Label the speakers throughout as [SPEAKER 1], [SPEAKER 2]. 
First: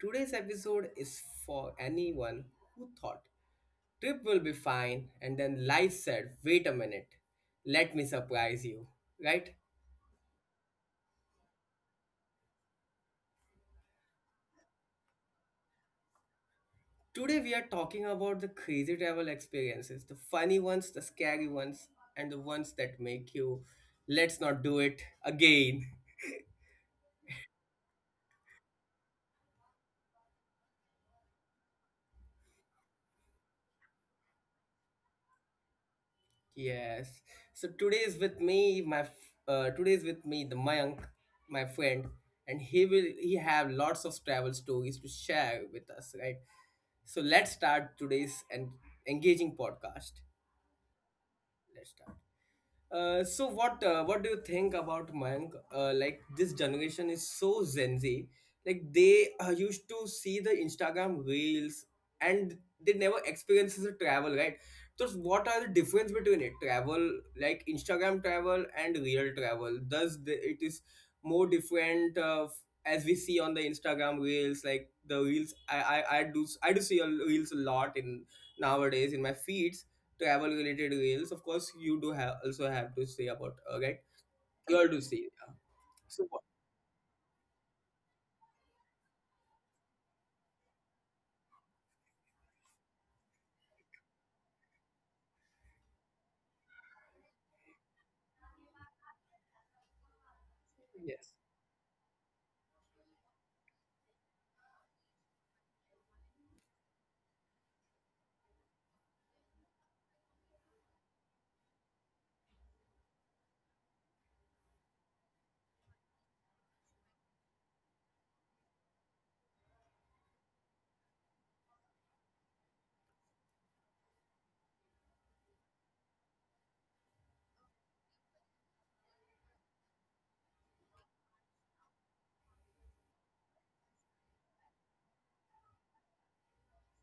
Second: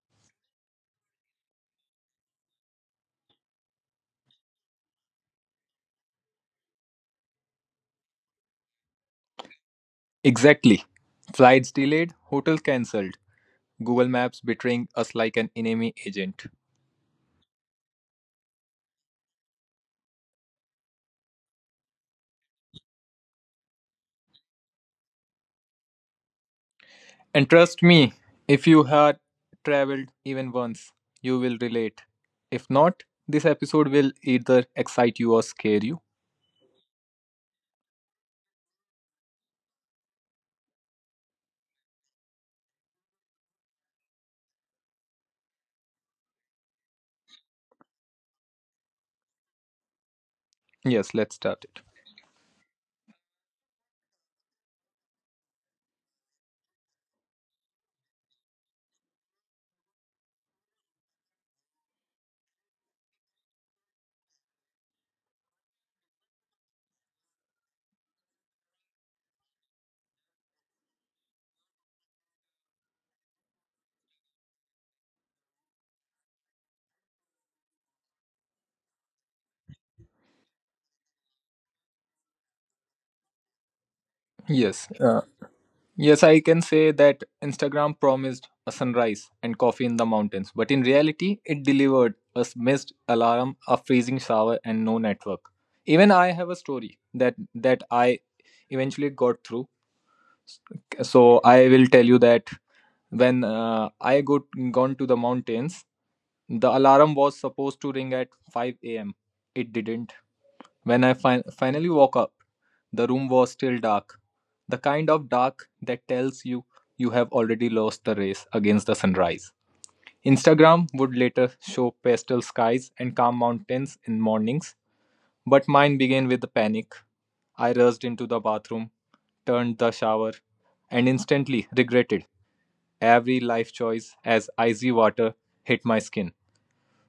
[SPEAKER 1] Today's episode is for anyone who thought trip will be fine and then life said, wait a minute, let me surprise you, right?
[SPEAKER 2] Exactly. Flights delayed, hotel cancelled, Google Maps betraying us like an enemy agent.
[SPEAKER 1] Today we are talking about the crazy travel experiences, the funny ones, the scary ones, and the ones that make you let's not do it again.
[SPEAKER 2] And trust me, if you had traveled even once, you will relate. If not, this episode will either excite you or scare you.
[SPEAKER 1] Yes. So today is with me, today is with me the Mayank, my friend, and he have lots of travel stories to share with us, right? So let's start today's and engaging podcast.
[SPEAKER 2] Yes, let's start it.
[SPEAKER 1] Let's start. So what do you think about Mayank? Like this generation is so Gen Z. Like they used to see the Instagram reels and they never experiences the travel, right? So what are the difference between it? Travel like Instagram travel and real travel. It is more different as we see on the Instagram reels? Like the reels, I do see reels a lot in nowadays in my feeds to travel related reels of course you do have also have to say about right
[SPEAKER 2] Yes,
[SPEAKER 1] your to
[SPEAKER 2] uh,
[SPEAKER 1] see yeah.
[SPEAKER 2] Yes,
[SPEAKER 1] so
[SPEAKER 2] I
[SPEAKER 1] what-
[SPEAKER 2] can say that Instagram promised a sunrise and coffee in the mountains, but in reality, it delivered a missed alarm, a freezing shower, and no network. Even I have a story that I eventually got through. So
[SPEAKER 1] yes.
[SPEAKER 2] I will tell you that when I got gone to the mountains, the alarm was supposed to ring at 5 a.m. It didn't when I finally woke up, the room was still dark, the kind of dark that tells you you have already lost the race against the sunrise. Instagram would later show pastel skies and calm mountains in mornings, but mine began with the panic. I rushed into the bathroom, turned the shower, and instantly regretted every life choice as icy water hit my skin.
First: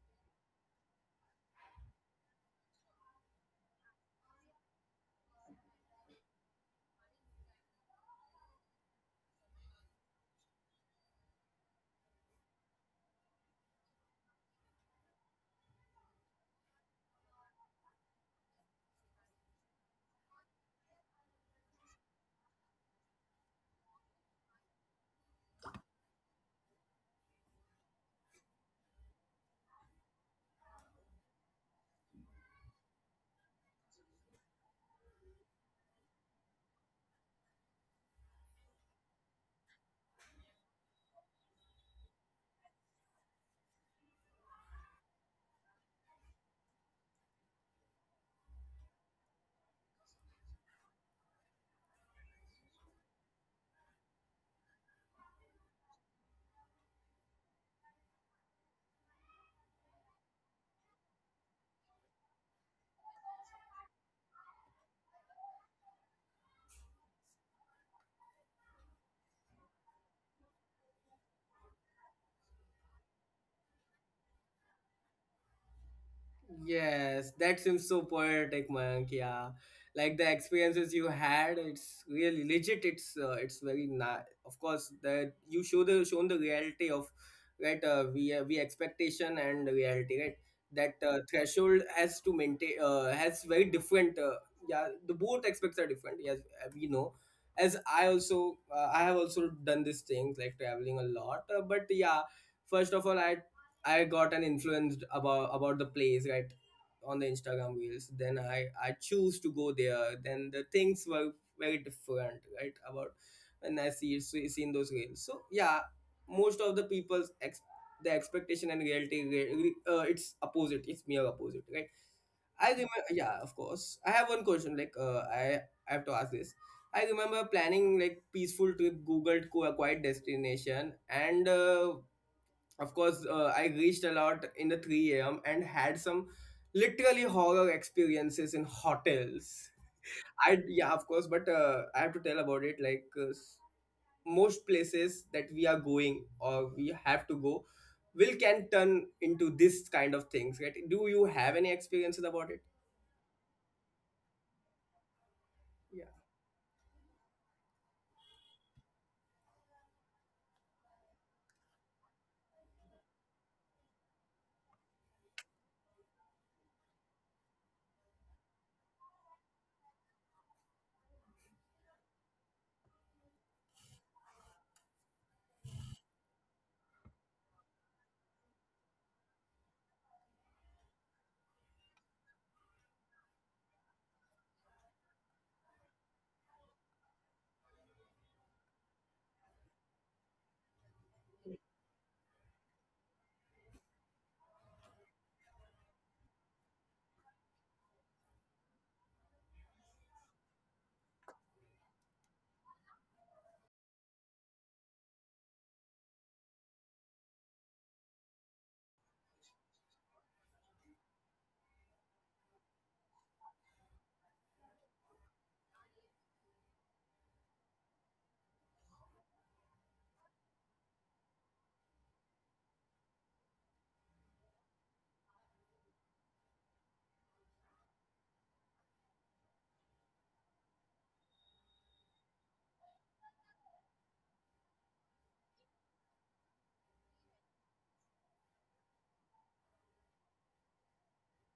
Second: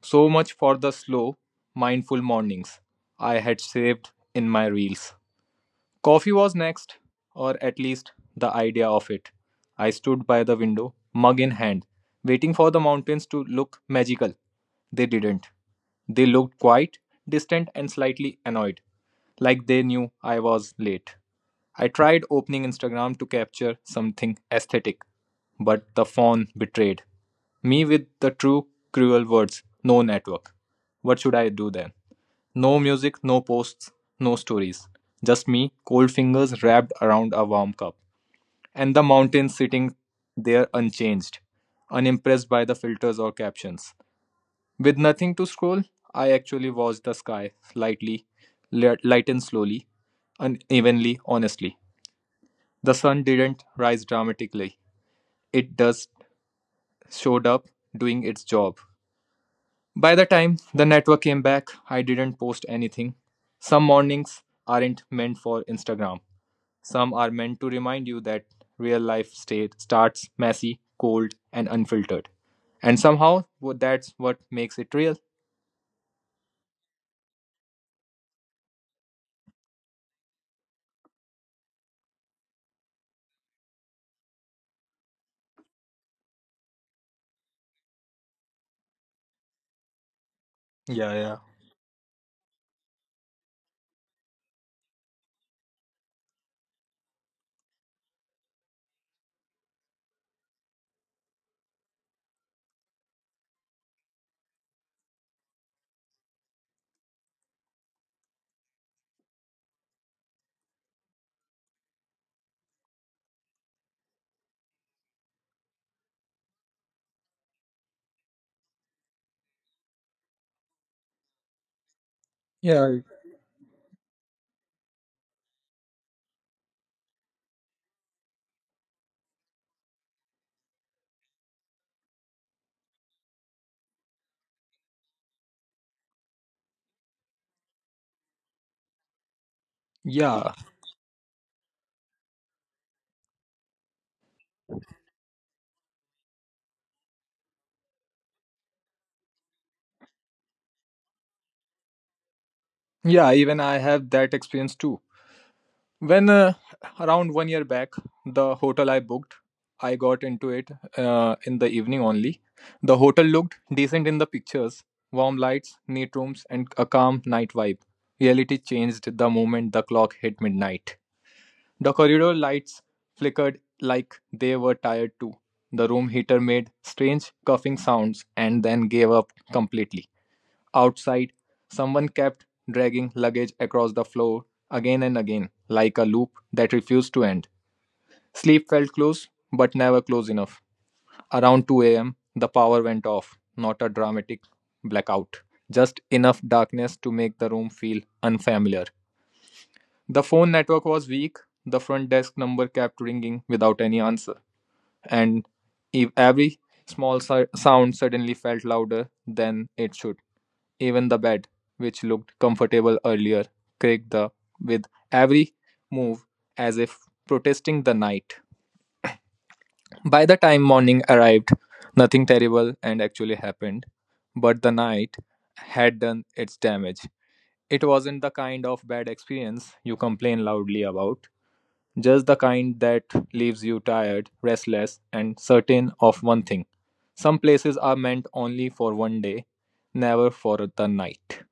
[SPEAKER 2] So much for the slow, mindful mornings I had saved in my reels. Coffee was next, or at least the idea of it. I stood by the window, mug in hand, waiting for the mountains to look magical. They didn't. They looked quiet, distant, and slightly annoyed, like they knew I was late. I tried opening Instagram to capture something aesthetic, but the phone betrayed me with the true cruel words no network. What should I do then? No music, no posts, no stories. Just me, cold fingers wrapped around a warm cup, and the mountains sitting there unchanged, unimpressed by the filters or captions. With nothing to scroll, I actually watched the sky lightly, lighten slowly, unevenly, honestly. The sun didn't rise dramatically. It just showed up doing its job. By the time the network came back, I didn't post anything. Some mornings aren't meant for Instagram. Some are meant to remind you that real life state starts messy, cold, and unfiltered. And somehow that's what makes it real.
[SPEAKER 1] Yes, that seems so poetic, Mayank. Yeah, like the experiences you had, it's really legit. It's very nice. Of course, that you shown the reality of right. We expectation and reality, right? That
[SPEAKER 2] Yeah, yeah.
[SPEAKER 1] threshold has to maintain has very different. Yeah, the both aspects are different. Yes, we know. As I also I have also done these things like traveling a lot, but yeah, first of all I got an influenced about the place right on the Instagram reels. Then I choose to go there. Then the things were very different right about when I seen those reels. So yeah, most of the people's the expectation and reality it's opposite. It's mere opposite right. I
[SPEAKER 2] Yeah.
[SPEAKER 1] remember yeah of course. I have one question like I have to ask this. I remember planning like peaceful trip, googled quiet destination, and of course I reached a lot in the 3 a.m and had some literally horror experiences in hotels I
[SPEAKER 2] Yeah.
[SPEAKER 1] yeah of course but I have to tell about it like most places that we are going or we have to go will can turn into this kind of things right do you have any experiences about it.
[SPEAKER 2] Yeah, even I have that experience too.
[SPEAKER 1] Yeah.
[SPEAKER 2] When around 1 year back, the hotel I booked, I got into it in the evening only. The hotel looked decent in the pictures warm lights, neat rooms, and a calm night vibe. Reality changed the moment the clock hit midnight. The corridor lights flickered like they were tired too. The room heater made strange coughing sounds and then gave up completely. Outside, someone kept dragging luggage across the floor again and again, like a loop that refused to end. Sleep felt close, but never close enough. Around 2 a.m., the power went off, not a dramatic blackout, just enough darkness to make the room feel unfamiliar. The phone network was weak, the front desk number kept ringing without any answer and every small sound suddenly felt louder than it should. Even the bed, which looked comfortable earlier, creaked with every move as if protesting the night. By the time morning arrived, nothing terrible and actually happened, but the night had done its damage. It wasn't the kind of bad experience you complain loudly about. Just the kind that leaves you tired, restless, and certain of one thing. Some places are meant only for one day, never for the night.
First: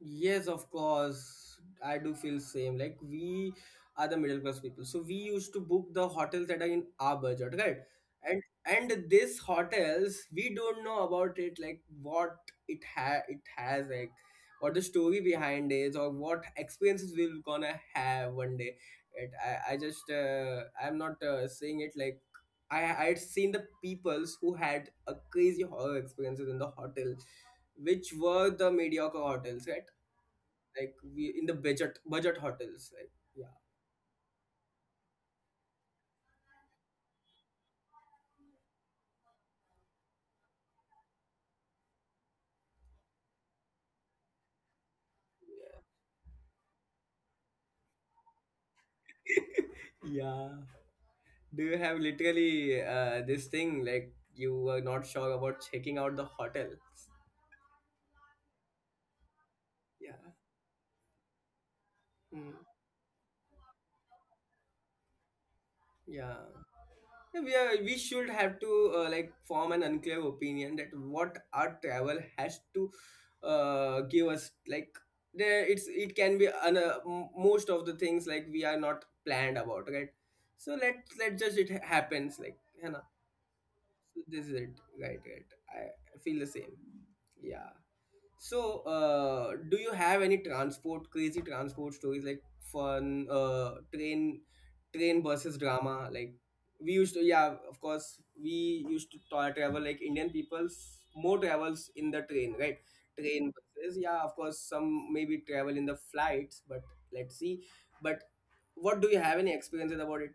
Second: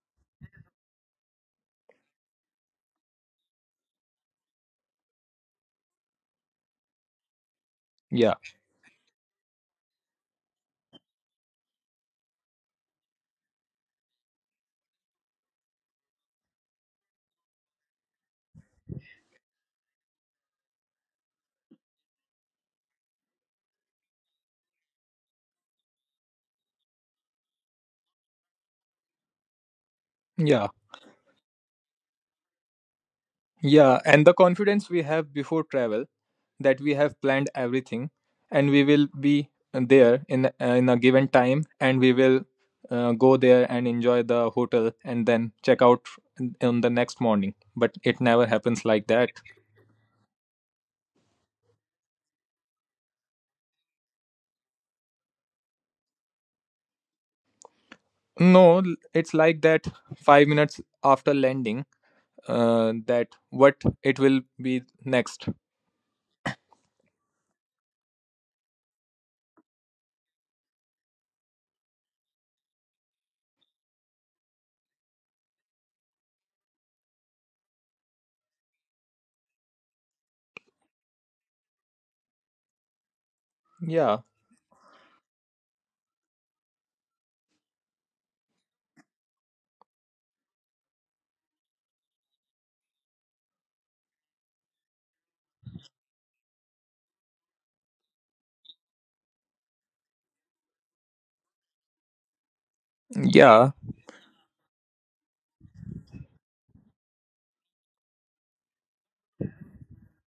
[SPEAKER 1] Yes, of course. I do feel same. Like we are the middle class people, so we used to book the hotels that are in our budget, right?
[SPEAKER 2] Yeah,
[SPEAKER 1] And these hotels, we don't know about it, like what it has, like what the story behind is, or what experiences we're gonna have one day. It, I just I'm not saying it like. I would seen the peoples who had a crazy horror experiences in the hotel, which were the mediocre hotels, right?
[SPEAKER 2] yeah,
[SPEAKER 1] Like we in the budget hotels like yeah.
[SPEAKER 2] yeah. And the confidence we have before travel that we have planned everything and we will be there in a given time and we will go there and enjoy the hotel and then check out on the next morning. But it never happens like that.
[SPEAKER 1] Yeah. Do you have literally this thing like you were not sure about checking out the hotels
[SPEAKER 2] No, it's like that
[SPEAKER 1] yeah.
[SPEAKER 2] 5 minutes after landing,
[SPEAKER 1] Mm,
[SPEAKER 2] that what it will be next.
[SPEAKER 1] yeah. Yeah, we are, we should have to like form an unclear opinion that what our travel has to give us like there it's it can be most of the things like we are not planned about right so let just it happens like. So
[SPEAKER 2] Yeah,
[SPEAKER 1] this is it right. I feel the same yeah so do you have any transport crazy transport stories like fun uh train train versus drama like we used to yeah of course we used to travel like indian people's more travels in the train right train
[SPEAKER 2] yeah,
[SPEAKER 1] buses yeah of course some maybe travel in the flights but let's see but what do you have any experiences about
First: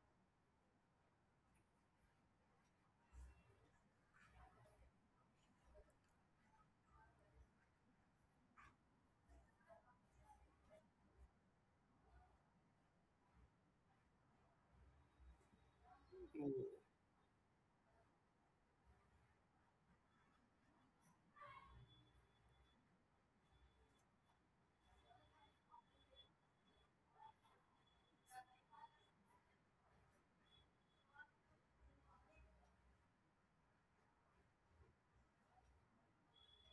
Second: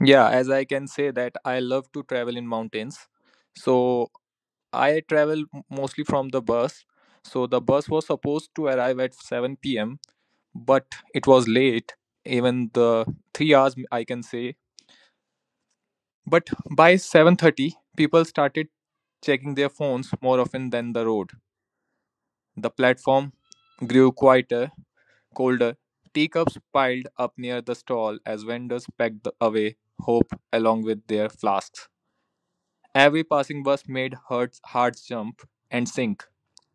[SPEAKER 2] yeah. As I can say that I love to travel in mountains. So I travel mostly from the bus. So the bus was supposed to arrive at 7 p.m., but it was late, even the 3 hours I can say. But
[SPEAKER 1] it.
[SPEAKER 2] by 7:30, people started checking their phones more often than the road. The platform grew quieter colder, teacups piled up near the stall as vendors packed the- away hope along with their flasks. Every passing bus made hearts jump and sink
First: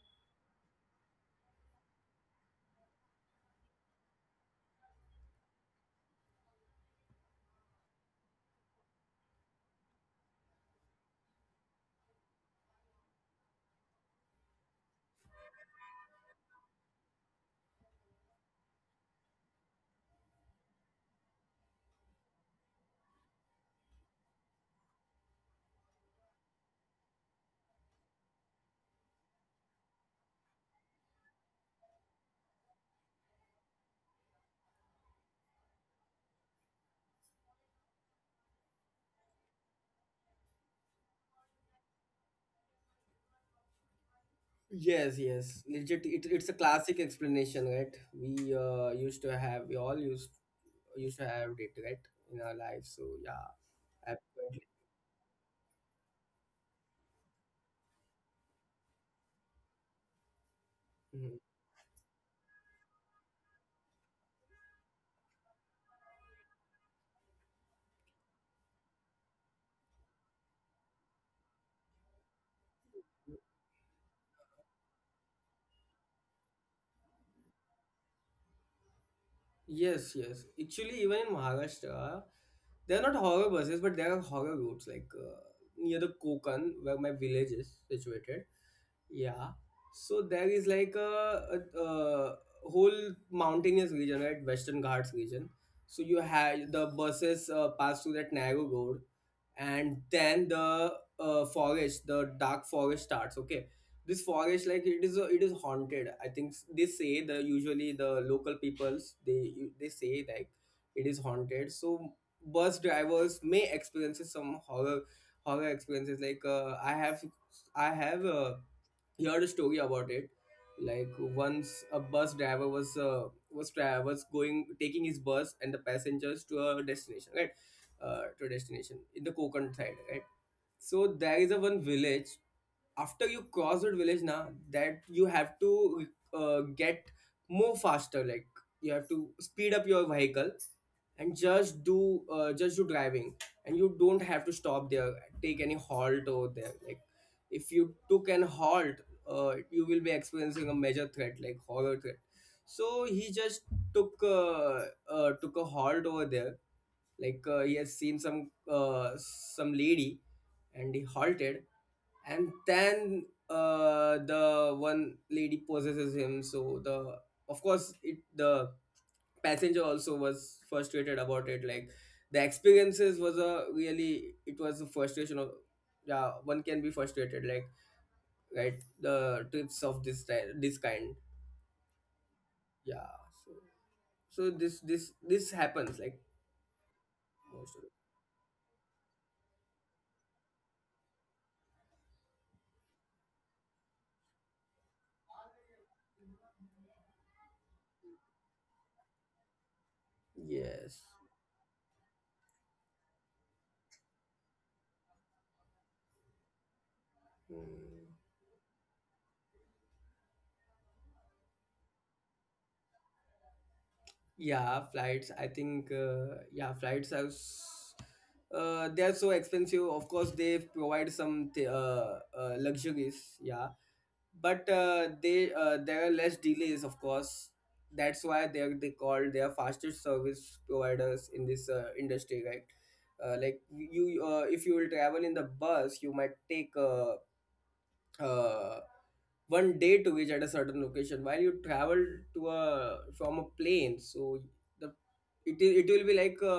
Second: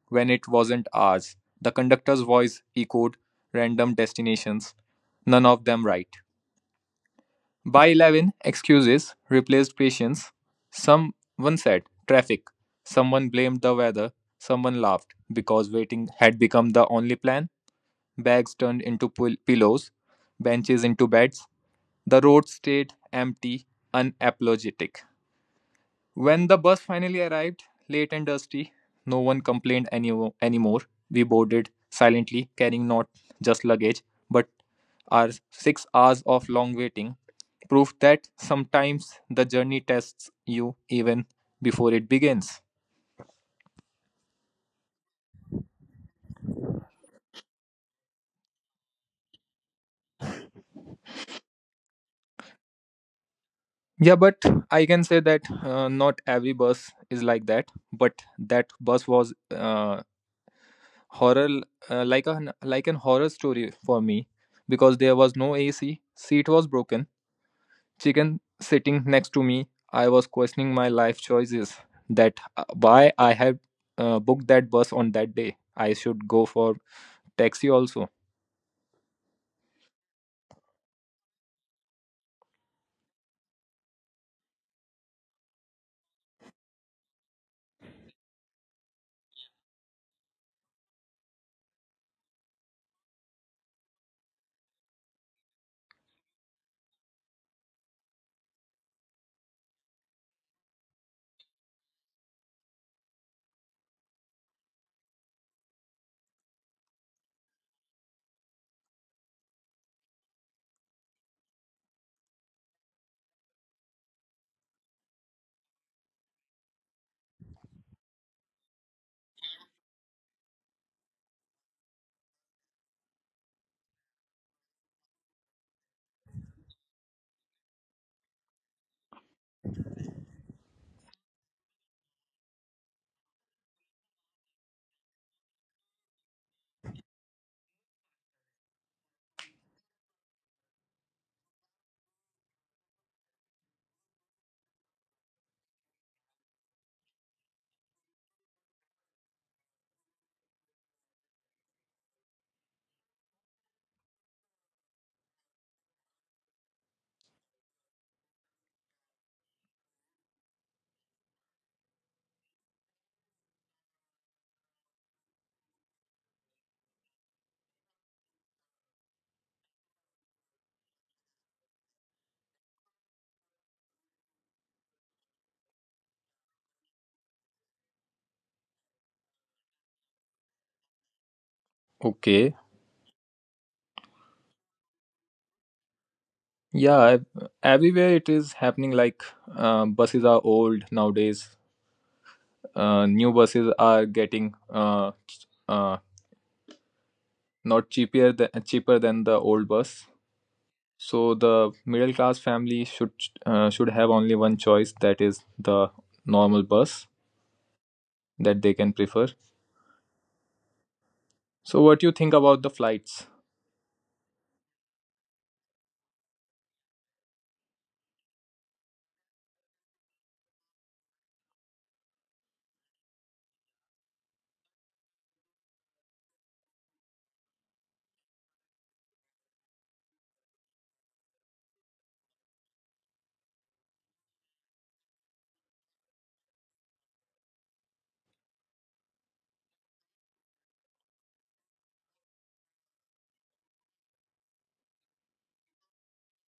[SPEAKER 2] when it wasn't ours. The conductor's voice echoed random destinations, none of them right. By 11, excuses replaced patience. Someone said traffic, someone blamed the weather, someone laughed because waiting had become the only plan bags turned into pillows, benches into beds. The road stayed empty, unapologetic. When the bus finally arrived, late and dusty, no one complained anymore. We boarded silently, carrying not just luggage, but our 6 hours of long waiting proved that sometimes the journey tests you even before it begins.
[SPEAKER 1] Yes, yes, legit. It's a classic explanation, right? We used to have, we all used to have it, right, in our life. So yeah,
[SPEAKER 2] Yeah, but
[SPEAKER 1] absolutely.
[SPEAKER 2] I can say that not every bus is like that, but that bus was
[SPEAKER 1] Mhm.
[SPEAKER 2] horror uh, like a like an horror story for me because there was no AC, seat was broken, chicken sitting next to me. I was questioning my life choices that why I had booked that bus on that day. I should go for taxi also.
[SPEAKER 1] Yes, yes. Actually, even in Maharashtra, there are not horror buses, but there are horror routes, like near the Konkan, where my village is situated. Yeah. So there is like a whole mountainous region, right? Western Ghats region. So you have the buses pass through that narrow road, and then the dark forest starts. Okay, this forest like it is haunted. I think they say the usually the local peoples they say like it is haunted. So bus drivers may experiences some horror experiences. Like I have. Heard a story about it. Like once a bus driver was going taking his bus and the passengers to a destination, right? To a destination in the Konkan side, right? So there is a one village after you cross that village now that you have to get more faster like you have to speed up your vehicle and just do driving and you don't have to stop there take any halt over there like if you took an halt you will be experiencing a major threat like horror threat so he just took uh, took a halt over there like he has seen some lady and he halted and then the one lady possesses him so the of course it the passenger also was frustrated about it like the experiences was a really it was a frustration of yeah one can be frustrated like right the trips of this this kind
[SPEAKER 2] Okay.
[SPEAKER 1] yeah so so this happens like
[SPEAKER 2] Yeah,
[SPEAKER 1] most of it.
[SPEAKER 2] everywhere it is happening like buses are old nowadays. New buses are getting uh, not cheaper than the old bus.
[SPEAKER 1] Yes.
[SPEAKER 2] So the middle class family should have only one choice, that is the normal bus
[SPEAKER 1] Hmm.
[SPEAKER 2] that they can prefer. So what do you think about the flights?
[SPEAKER 1] Yeah, flights. I think yeah, flights are they are so expensive. Of course, they provide some luxuries. Yeah, but they there are less delays. Of course, that's why they called their fastest service providers in this industry, right? Like you, if you will travel in the bus, you might take uh, one day to reach at a certain location while you travel to a from a plane so the it will be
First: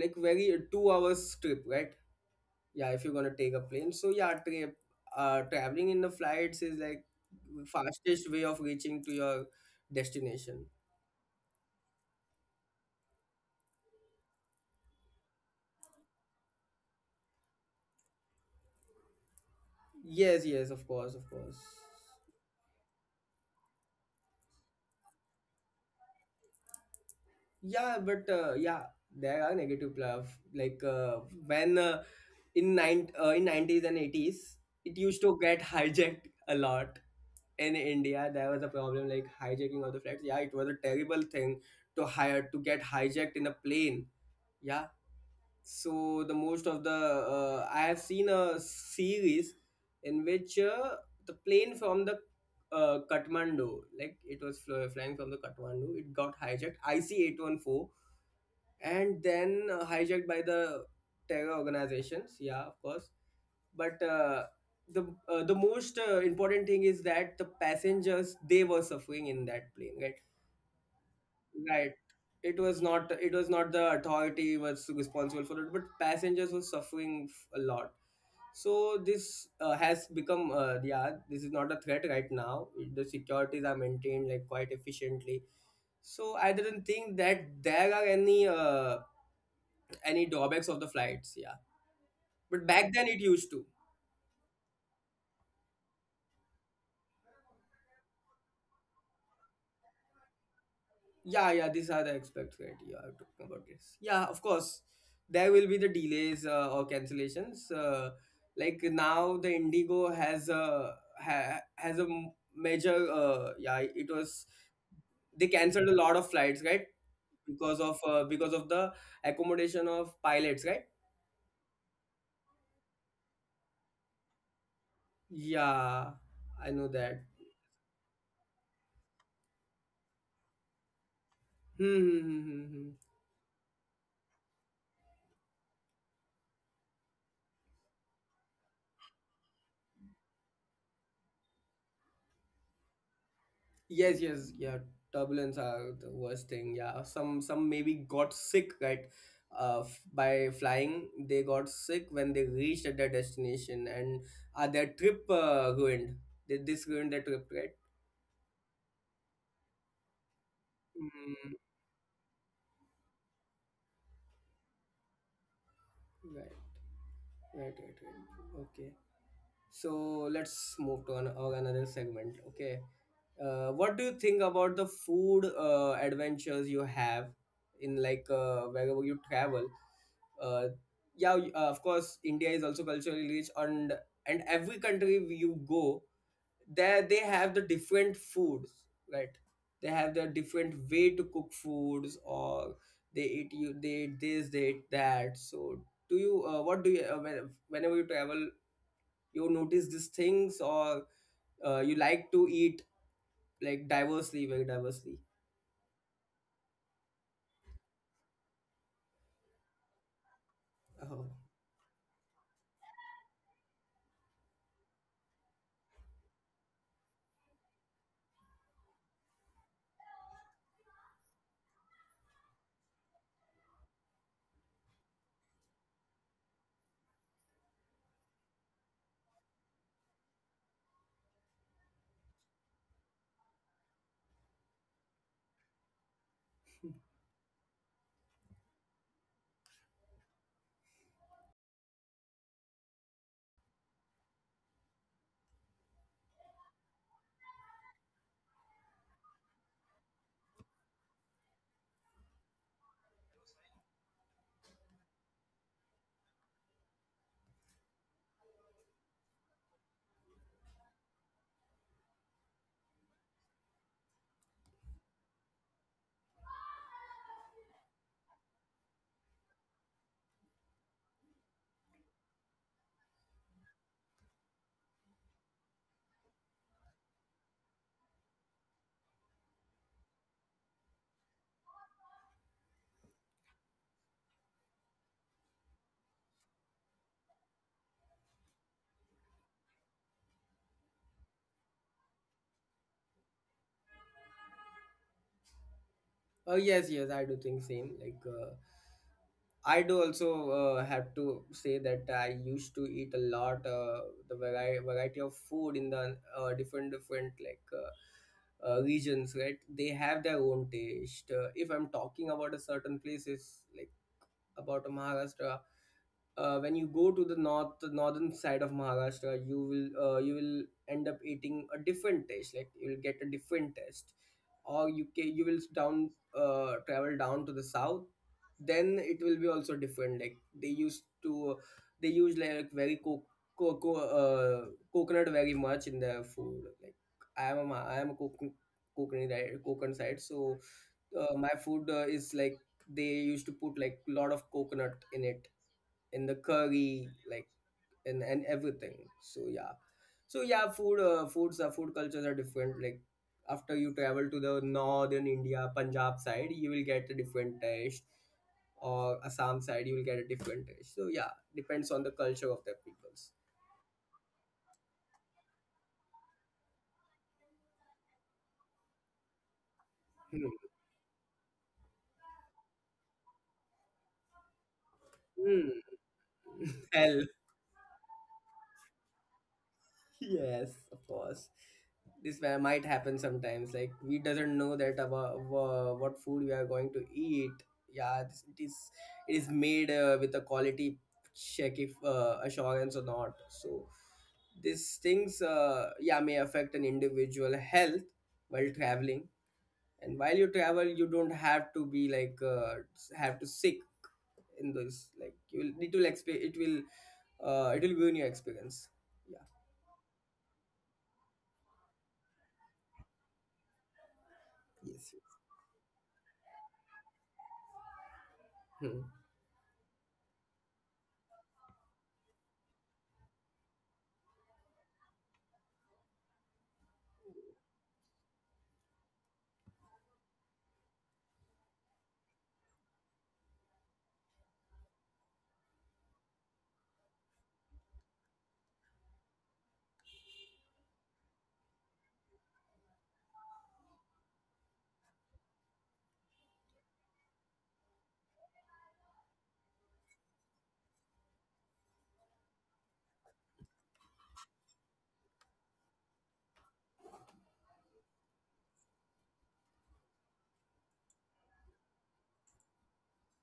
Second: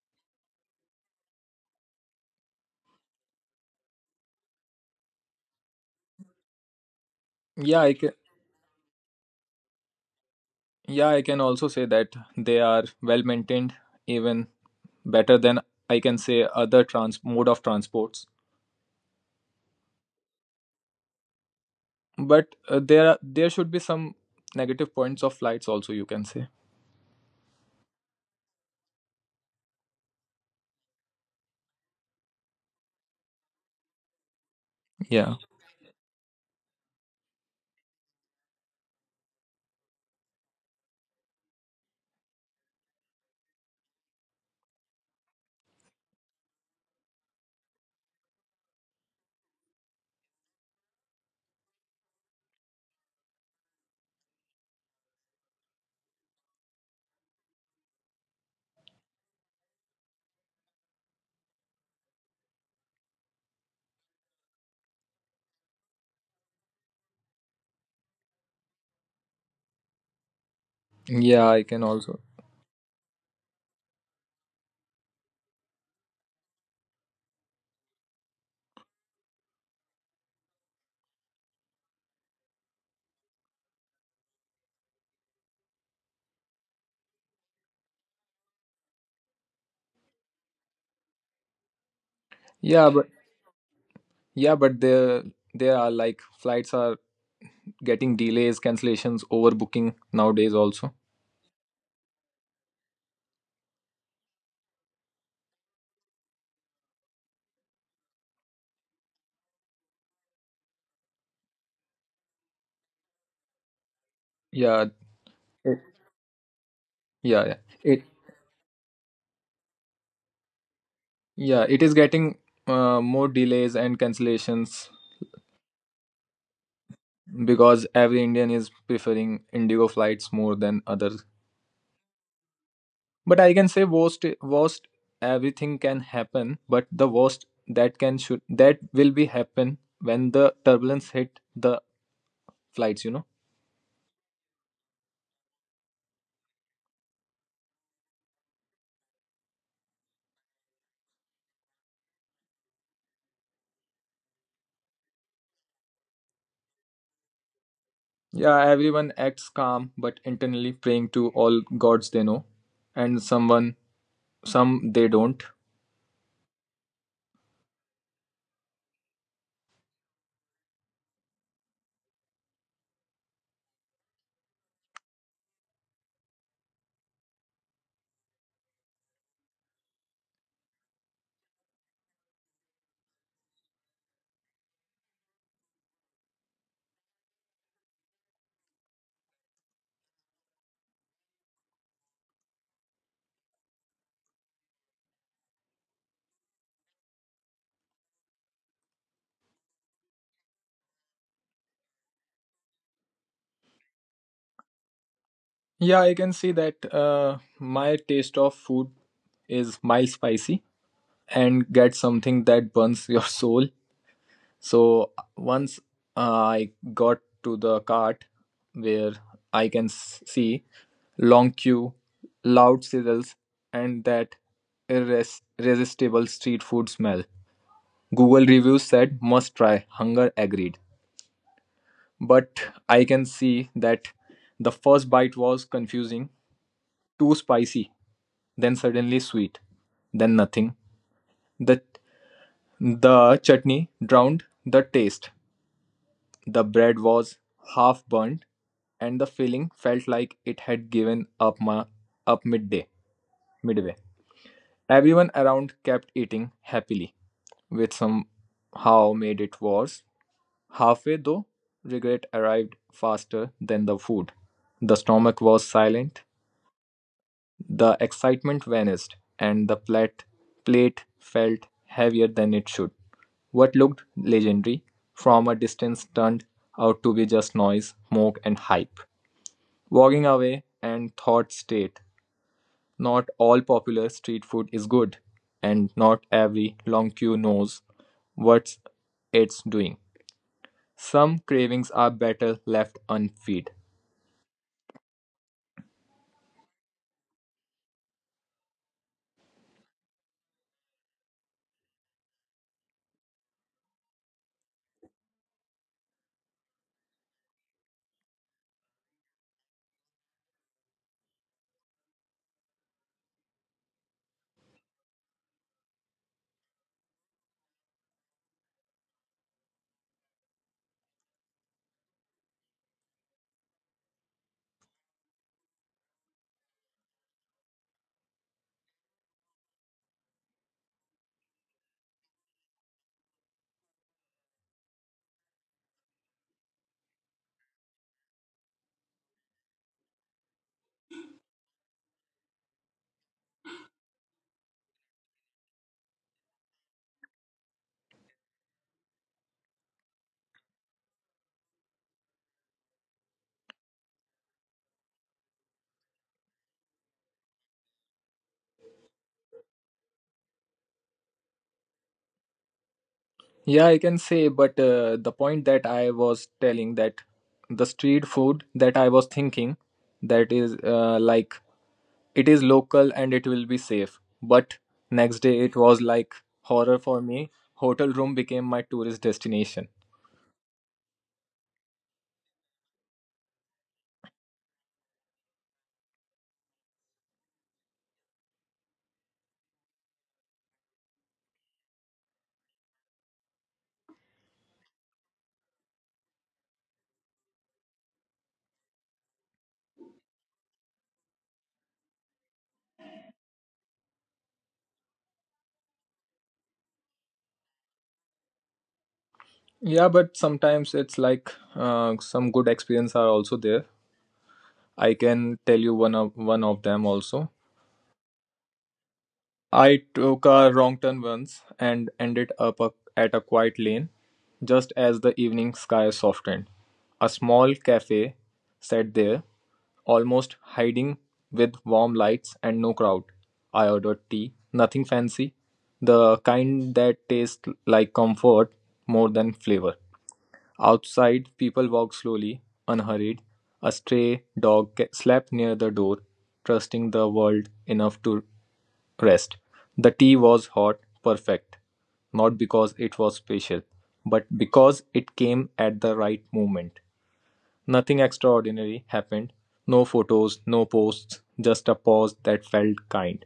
[SPEAKER 1] like very a 2 hours trip right yeah if you're gonna take a plane so yeah trip traveling in the flights is like
[SPEAKER 2] Yeah, I can,
[SPEAKER 1] fastest way of reaching to your destination
[SPEAKER 2] yeah, I can also say that they are well maintained, even better than I can say other trans mode of transports.
[SPEAKER 1] yes yes of course.
[SPEAKER 2] But there are, there should be some negative points of flights also you can say.
[SPEAKER 1] Yeah but yeah there are negative plaf like when in 90s and 80s it used
[SPEAKER 2] Yeah.
[SPEAKER 1] to get hijacked a lot in India, there was a problem like hijacking of the flights. Yeah, it was a terrible thing to get hijacked in a plane. Yeah. So the most of the I have seen a series in which the plane from the Kathmandu, like it was flying from the Kathmandu, it got hijacked. IC 814, and then hijacked by the terror organizations. Yeah, of course but the the most important thing is that the passengers they were suffering in that plane right
[SPEAKER 2] Yeah, I can
[SPEAKER 1] right
[SPEAKER 2] also.
[SPEAKER 1] it was not the authority was responsible for it but passengers were suffering a lot so this has become yeah this is not a threat right now the securities are maintained like quite efficiently so I didn't think that there are any drawbacks of the flights yeah but
[SPEAKER 2] Yeah,
[SPEAKER 1] back then
[SPEAKER 2] but
[SPEAKER 1] it used to.
[SPEAKER 2] yeah, but there are like flights are getting delays, cancellations, overbooking nowadays also.
[SPEAKER 1] Yeah, yeah, these are the expects, right? You are talking about this. Yeah, of course, there will be the delays or cancellations. Like now, the Indigo has a major. Yeah, it was
[SPEAKER 2] Yeah,
[SPEAKER 1] they
[SPEAKER 2] it,
[SPEAKER 1] cancelled a lot of flights, right?
[SPEAKER 2] yeah, yeah.
[SPEAKER 1] Because of
[SPEAKER 2] It
[SPEAKER 1] uh, because of the accommodation of pilots, right?
[SPEAKER 2] yeah, it is getting more delays and cancellations
[SPEAKER 1] Yeah, I know that.
[SPEAKER 2] because every Indian is preferring Indigo flights more than others.
[SPEAKER 1] Hmm. Hmm, hmm, hmm, hmm. Hmm.
[SPEAKER 2] But I can say worst everything can happen, but the worst that can should that will be happen when the turbulence hit the flights, you know.
[SPEAKER 1] Yes, yes, yeah. Turbulence are the worst thing. Yeah, some maybe got sick right, by flying. They got sick when they reached at their destination, and their trip ruined. This ruined their trip, right?
[SPEAKER 2] Yeah, everyone acts calm but internally praying to
[SPEAKER 1] Mm,
[SPEAKER 2] all gods they know and someone some they don't.
[SPEAKER 1] right, right, right, right. Okay. So let's move to our another segment. Okay. What do you think about the food adventures you have in like wherever you travel? uh, yeah of course india is also culturally rich and every country you go there they have the different foods right they have their different way to cook foods or they eat this they eat that so do you what do you whenever you travel you notice these things or you like to eat like diversely very diversely
[SPEAKER 2] Yeah, I can see that my taste of food is mild spicy
[SPEAKER 1] oh.
[SPEAKER 2] and get something that burns your soul. So once I got to the cart where I can see long queue, loud sizzles, and that irresistible street food smell. Google reviews said must try, hunger agreed. But I can see that the first bite was confusing, too spicy, then suddenly sweet, then nothing. The, the chutney drowned the taste. The bread was half burnt, and the feeling felt like it had given up, up midday, midway. Everyone around kept eating happily, which somehow made it worse. Halfway, though, regret arrived faster than the food. The stomach was silent. The excitement vanished, and the plate felt heavier than it should. What looked legendary from a distance turned out to be just noise, smoke, and hype. Walking away and thought state. Not all popular street food is good, and not every long queue knows what it's doing. Some cravings are better left unfed.
[SPEAKER 1] Oh yes, yes, I do think same I do also have to say that I used to eat a lot the variety of food in the different regions, right? They have their own taste. If I'm talking about a certain places like about Maharashtra, when you go to the northern side of Maharashtra, you will end up eating a different taste. Like you'll get a different taste, or you will down travel down to the south, then it will be also different. Like they use like very co- co- uh, coconut very much in their food. Like I am a coconut coconut side, so my food is like they used to put like lot of coconut in it in the curry like and everything. So yeah, so yeah, food cultures are different, like after you travel to the northern India Punjab side, you will get a different taste, or Assam side you will get a different taste. So yeah, depends on the culture of the peoples.
[SPEAKER 2] Yeah, I can say, but the point that I was telling that the street food that I was thinking that
[SPEAKER 1] Hmm.
[SPEAKER 2] is like it is local and it will be safe. But next day it
[SPEAKER 1] Hmm.
[SPEAKER 2] was like horror for
[SPEAKER 1] Hell,
[SPEAKER 2] me. Hotel room became my tourist destination.
[SPEAKER 1] yes, of course. Might happen sometimes. Like we doesn't know that about what food we are going to eat. Yeah, it is, it is made with a quality check if assurance or not. So these things, yeah, may affect an individual health while traveling. And while you travel, you don't have to be have to sick in this. Like you will it will it will ruin your experience. Yeah.
[SPEAKER 2] Yeah, but sometimes it's like some good experience are also there. I
[SPEAKER 1] Yes.
[SPEAKER 2] can tell you one of them also.
[SPEAKER 1] Hmm.
[SPEAKER 2] I took a wrong turn once and ended up at a quiet lane just as the evening sky softened. A small cafe sat there, almost hiding with warm lights and no crowd. I ordered tea, nothing fancy, the kind that tastes like comfort more than flavor. Outside, people walked slowly, unhurried. A stray dog slept near the door, trusting the world enough to rest. The tea was hot, perfect, not because it was special, but because it came at the right moment. Nothing extraordinary happened. No photos, no posts, just a pause that felt kind.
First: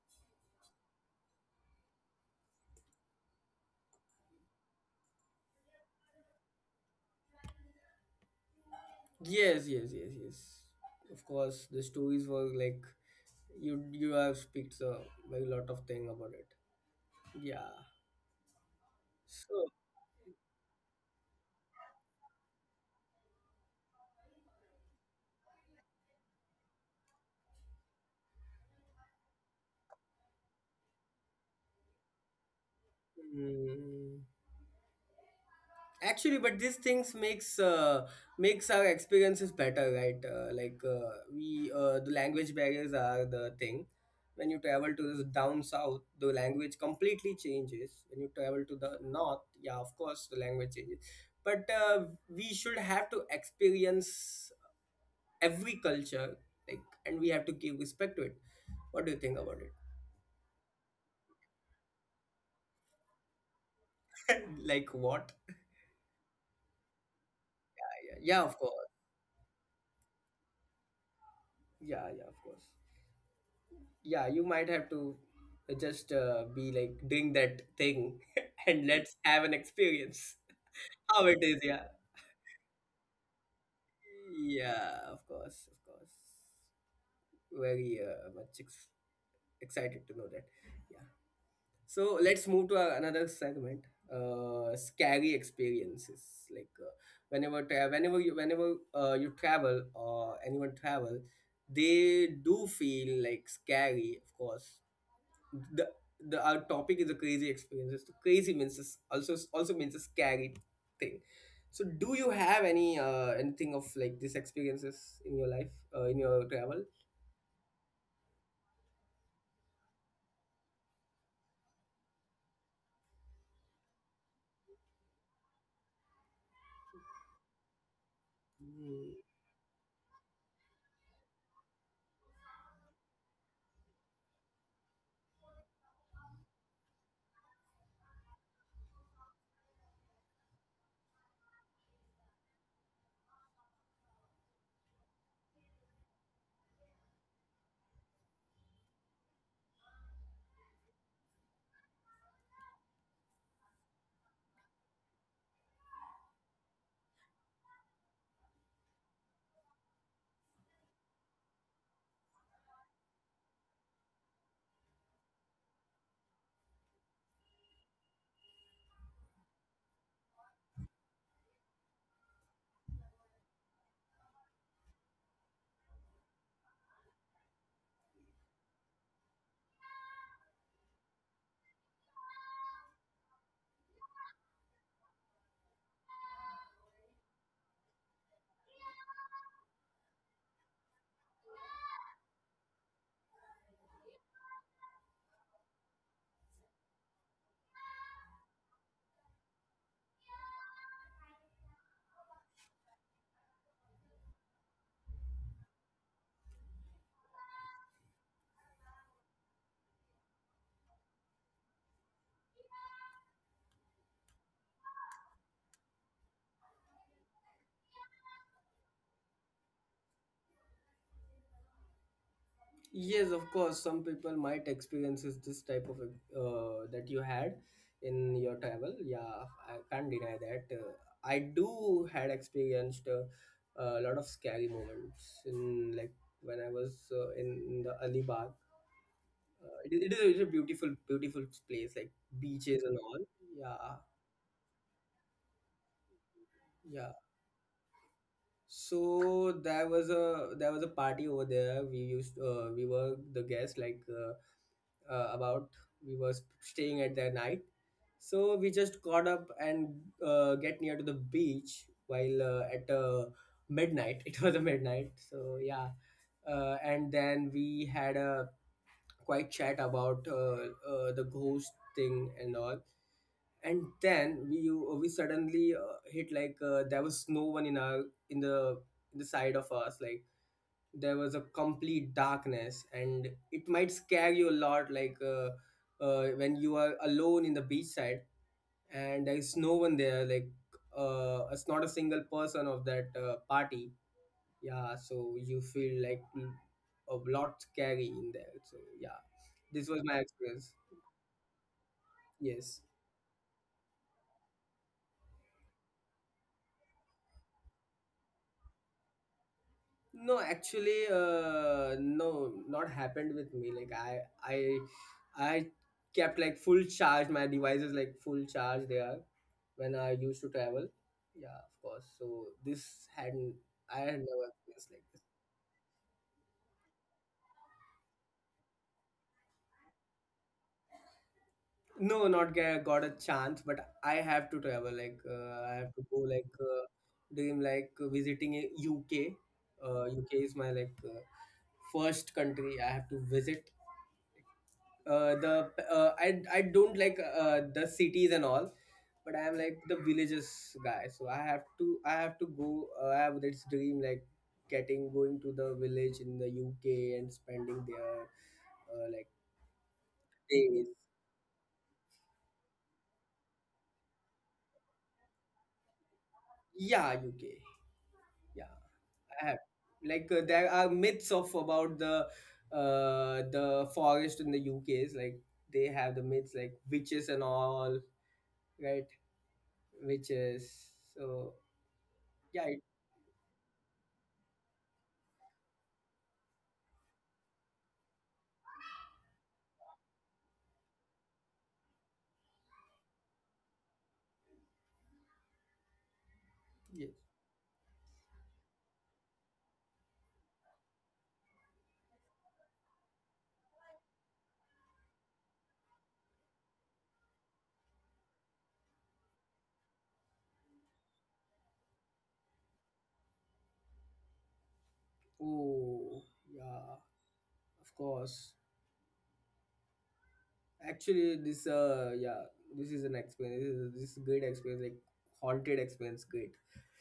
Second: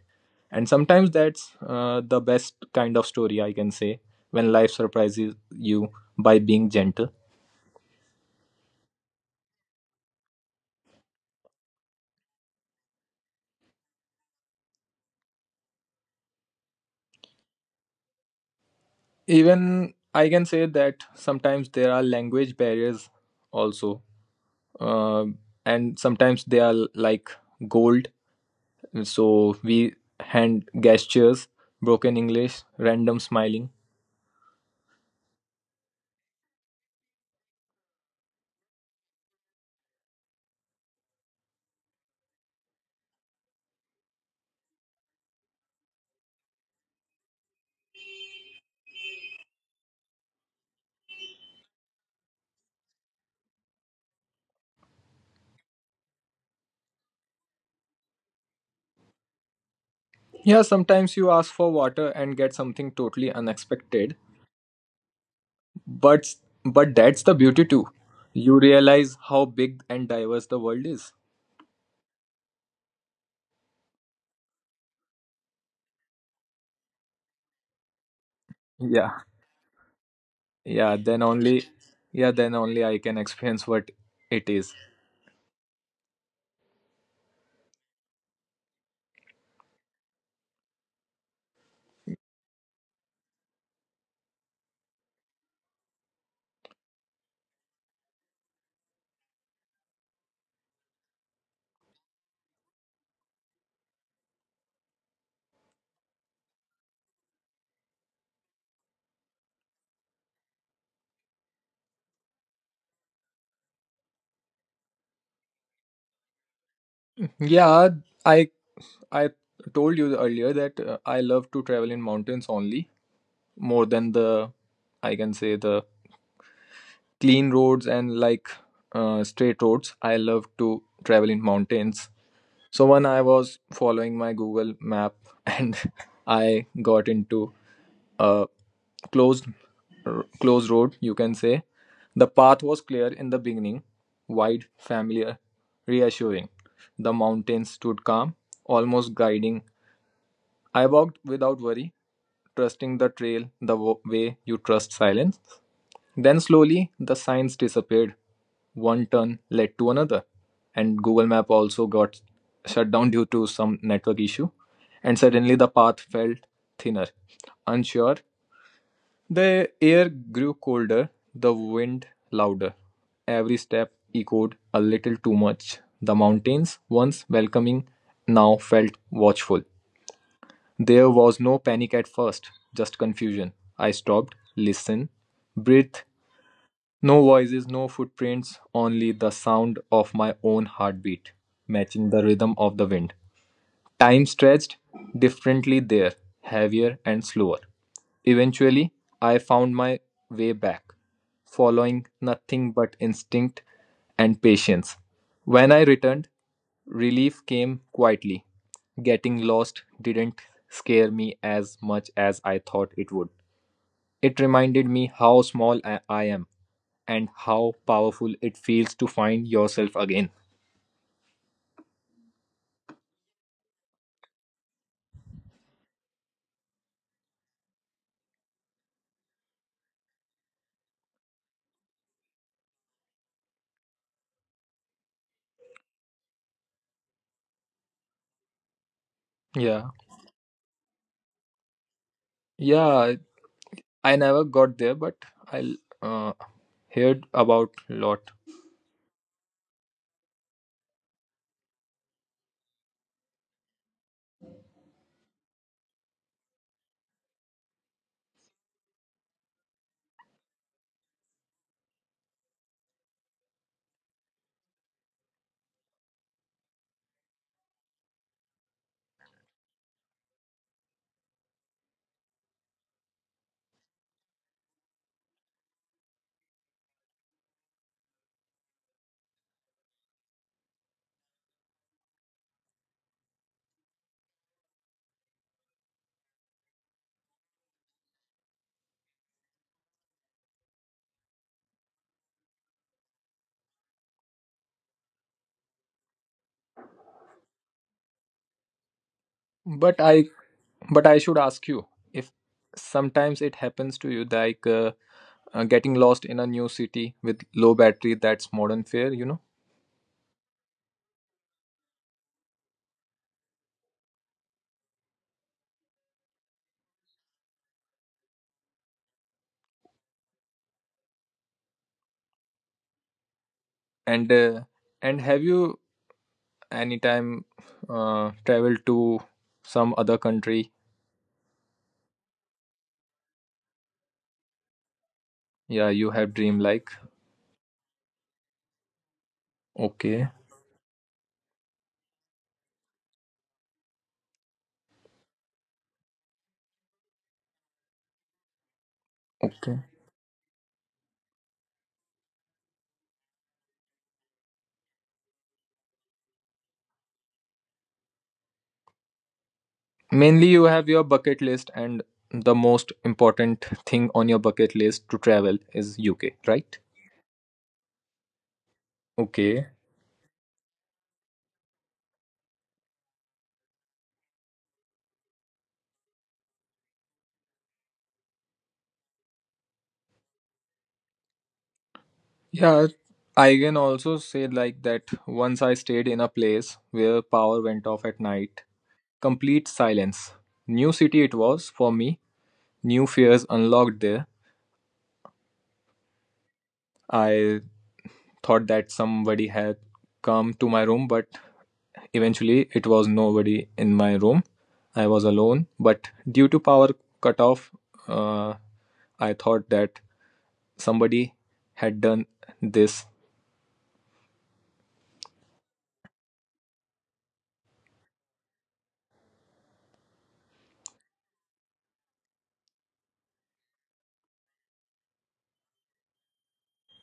[SPEAKER 2] And sometimes that's the best kind of story I can say when life surprises you by being gentle.
[SPEAKER 1] Yes, yes, yes, yes. Of course, the stories were like you have speaks so a lot of thing about it. Yeah. So
[SPEAKER 2] Even I can say that sometimes there are language barriers also. Um and sometimes they are like gold. So we hand gestures, broken English, random smiling.
[SPEAKER 1] mm, actually, but these things makes our experiences better, right? Like we The language barriers are the thing. When you travel to the down south, the language completely changes. When you travel to the north, yeah, of course, the language changes. But we should have to experience every culture, like, and we have to give respect to it. What do you think about
[SPEAKER 2] Yeah, sometimes you ask for water and get something totally unexpected,
[SPEAKER 1] it? Like what?
[SPEAKER 2] but that's the beauty too.
[SPEAKER 1] Yeah, yeah,
[SPEAKER 2] You
[SPEAKER 1] of course.
[SPEAKER 2] realize how big and diverse the world is.
[SPEAKER 1] Yeah, yeah, of course. Yeah, you might have to just be like doing that thing and
[SPEAKER 2] Yeah,
[SPEAKER 1] let's have an experience
[SPEAKER 2] yeah. Then
[SPEAKER 1] how it is.
[SPEAKER 2] only,
[SPEAKER 1] Yeah,
[SPEAKER 2] yeah, then only I can experience what it is.
[SPEAKER 1] yeah, of course, of course. Very excited to know that. Yeah. So let's move to our another segment. Scary experiences. Like uh, whenever you travel or anyone travel, they do feel like scary. Of course, the the our topic is the crazy experiences. So crazy means is also, also means a scary thing. So do you have any anything of like these experiences in your life in your travel?
[SPEAKER 2] Yeah, I I told you earlier that I love to travel in mountains only more than the I can say the clean roads and like straight roads. I love to travel in mountains. So when I was following my Google map and I got into uh, closed closed road you can say. The path was clear in the beginning, wide, familiar, reassuring. The mountains stood calm, almost guiding. I walked without worry, trusting the trail, the way you trust silence. Then slowly the signs disappeared, one turn led to another, and Google map also got shut down due to some network issue, and suddenly the path felt thinner, unsure. The air grew colder, the wind louder. Every step echoed a little too much. The mountains, once welcoming, now felt watchful. There was no panic at first, just confusion. I stopped, listened, breathed. No voices, no footprints, only the sound of my own heartbeat, matching the rhythm of the wind. Time stretched differently there, heavier and slower. Eventually, I found my way back, following nothing but instinct and patience. When I returned, relief came quietly. Getting lost didn't scare me as much as I thought it would. It reminded me how small I am and how powerful it feels to find yourself again.
[SPEAKER 1] Yes, of course. Some people might experiences this type of that you had in your travel. Yeah, I can't deny that. I do had experienced a lot of scary moments in like when I was in the Alibag.
[SPEAKER 2] Yeah,
[SPEAKER 1] It is a, it's a beautiful, beautiful place, like beaches and
[SPEAKER 2] yeah.
[SPEAKER 1] all. Yeah,
[SPEAKER 2] I never got there, but I
[SPEAKER 1] yeah.
[SPEAKER 2] heard about lot.
[SPEAKER 1] So there was a party over there. We were the guests like about we were staying at their night. So we just got up and get near to the beach while at midnight. It was a midnight. So yeah, and then we had a quite chat about the ghost thing and all. And then we suddenly hit like there was no one in our in the in the side of us. Like there was a complete darkness, and it might scare you a lot. Like. When you are alone in the beachside and there is no one there, like it's not a single person of that party. Yeah, so you feel like a lot scary in there, so yeah, this
[SPEAKER 2] But
[SPEAKER 1] was my
[SPEAKER 2] I
[SPEAKER 1] experience.
[SPEAKER 2] but I should ask you if
[SPEAKER 1] Yes.
[SPEAKER 2] sometimes it happens to you like getting lost in a new city with low battery that's modern fare, you know.
[SPEAKER 1] No, actually, no, not happened with me, like i i i kept like full charge my devices, like full charge they are when I used to travel. Yeah, of course, so this hadn't, I had
[SPEAKER 2] And
[SPEAKER 1] never
[SPEAKER 2] uh,
[SPEAKER 1] experienced like
[SPEAKER 2] and
[SPEAKER 1] this.
[SPEAKER 2] have you anytime traveled to some other country?
[SPEAKER 1] No, not get, got a chance, but I have to travel. I
[SPEAKER 2] Yeah,
[SPEAKER 1] have to
[SPEAKER 2] you
[SPEAKER 1] go.
[SPEAKER 2] have dream like.
[SPEAKER 1] Dream, like visiting a UK.
[SPEAKER 2] Okay.
[SPEAKER 1] UK is my first country I have to visit. The I don't like the cities and all, but I am
[SPEAKER 2] Okay.
[SPEAKER 1] like the villages guy. So I have to go. I have this dream like getting going to the village in the UK and spending there like
[SPEAKER 2] Mainly you
[SPEAKER 1] days.
[SPEAKER 2] have your bucket list and the most important thing on your bucket list to travel is UK, right?
[SPEAKER 1] Yeah, UK. Yeah. I have.
[SPEAKER 2] Okay.
[SPEAKER 1] There are myths of about the forest in the UK is like they have the myths like witches and all, right? Witches. So yeah, it,
[SPEAKER 2] Yeah, I can also say like that once I stayed in a place where power went off at night. Complete silence. New city it was for me. New fears unlocked there.
[SPEAKER 1] yeah.
[SPEAKER 2] I thought that somebody had come to my room, but eventually it was nobody in my room. I was alone, but due to power cut off, uh, I thought that somebody had done this.
[SPEAKER 1] Oh yeah, of course. Actually, this yeah, this is an experience. This is a great experience, like haunted experience. Great.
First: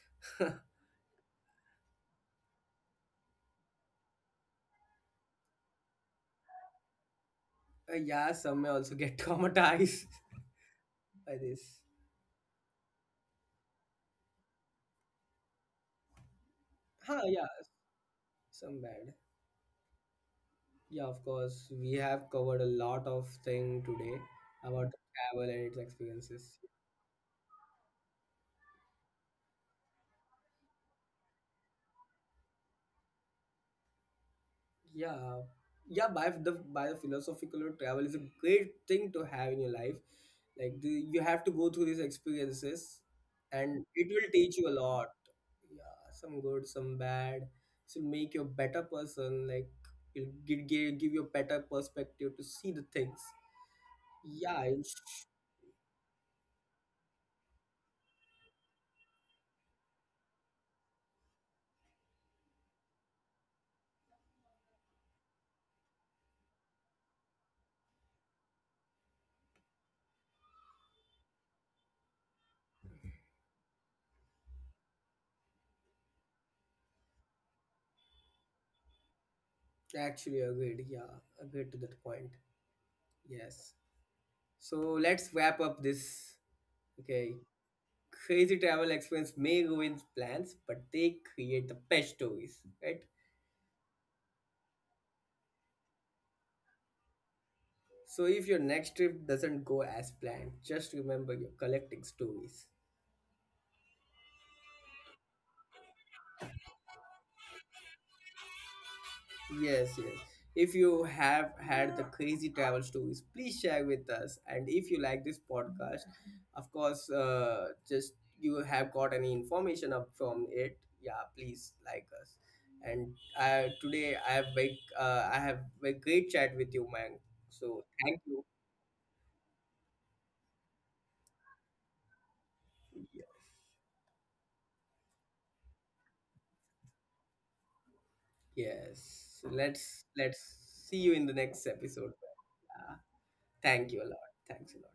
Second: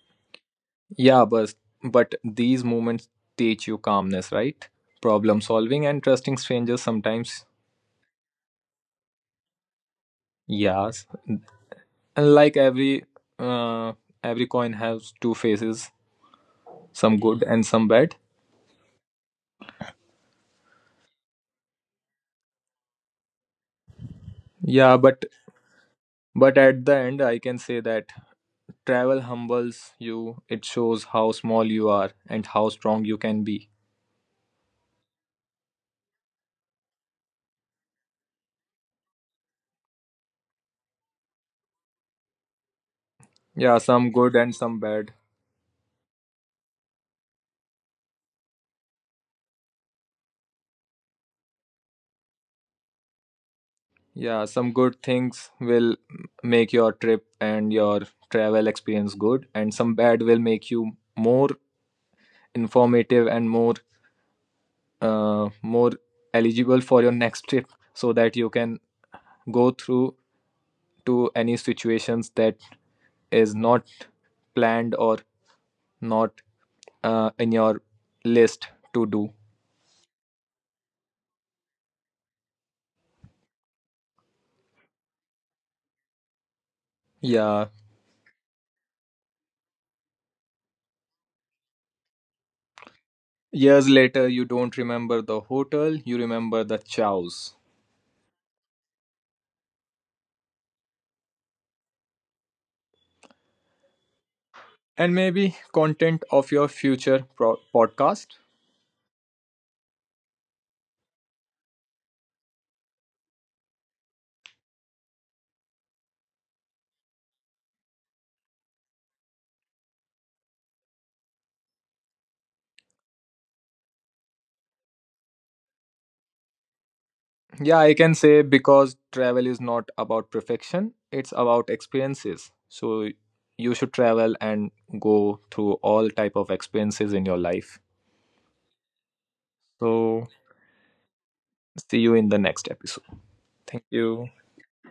[SPEAKER 1] uh,
[SPEAKER 2] Yeah, but these moments teach you calmness, right? Problem solving and trusting strangers sometimes.
[SPEAKER 1] yeah, some may also get traumatized
[SPEAKER 2] Yes,
[SPEAKER 1] by this.
[SPEAKER 2] and like uh, every coin has two faces, some
[SPEAKER 1] Huh?
[SPEAKER 2] good
[SPEAKER 1] Yeah,
[SPEAKER 2] and some bad.
[SPEAKER 1] some bad. Yeah, of course. We have covered a lot of thing today about
[SPEAKER 2] Yeah, but
[SPEAKER 1] travel and its experiences.
[SPEAKER 2] at the end, I can say that travel humbles you. It shows how small you are and how strong you can be.
[SPEAKER 1] Yeah, yeah. By, the philosophical travel is a great thing to have in your life. Like you have to go through these experiences,
[SPEAKER 2] Yeah,
[SPEAKER 1] and it
[SPEAKER 2] some
[SPEAKER 1] will
[SPEAKER 2] good and
[SPEAKER 1] teach you a
[SPEAKER 2] some
[SPEAKER 1] lot.
[SPEAKER 2] bad.
[SPEAKER 1] Yeah, some good, some bad. It will make you a better person. Like it'll give you a better perspective to see the things.
[SPEAKER 2] Yeah,
[SPEAKER 1] Yeah,
[SPEAKER 2] some
[SPEAKER 1] I
[SPEAKER 2] good things will make your trip and your travel experience good, and some bad will make you more informative and more more eligible for your next trip so that you can go through to any situations that is not planned or not in your list to do.
[SPEAKER 1] actually agreed. Yeah, agreed to that point. Yes. So let's wrap up this. Okay.
[SPEAKER 2] Yeah.
[SPEAKER 1] Crazy travel experience may ruin plans, but they create the best stories, right?
[SPEAKER 2] Years later, you don't remember the hotel, you remember the chows.
[SPEAKER 1] So if your next trip doesn't go as planned, just remember you're collecting stories.
[SPEAKER 2] And maybe content of your future podcast.
[SPEAKER 1] Yes, yes. If you have had the crazy travel stories, please share with us. And if you like this podcast, of course, just you have got any information up from it, yeah, please like us. And today I have I have a great chat with you, man.
[SPEAKER 2] Yeah,
[SPEAKER 1] So
[SPEAKER 2] I can
[SPEAKER 1] thank you.
[SPEAKER 2] say because travel is not about perfection, it's about experiences. So
[SPEAKER 1] Yeah.
[SPEAKER 2] you should travel and go through all type of experiences in your life.
[SPEAKER 1] Yes. So
[SPEAKER 2] So
[SPEAKER 1] let's see you in the next
[SPEAKER 2] see
[SPEAKER 1] episode.
[SPEAKER 2] you in the next
[SPEAKER 1] Uh,
[SPEAKER 2] episode. Thank
[SPEAKER 1] thank you a lot.
[SPEAKER 2] you.
[SPEAKER 1] Thanks a lot.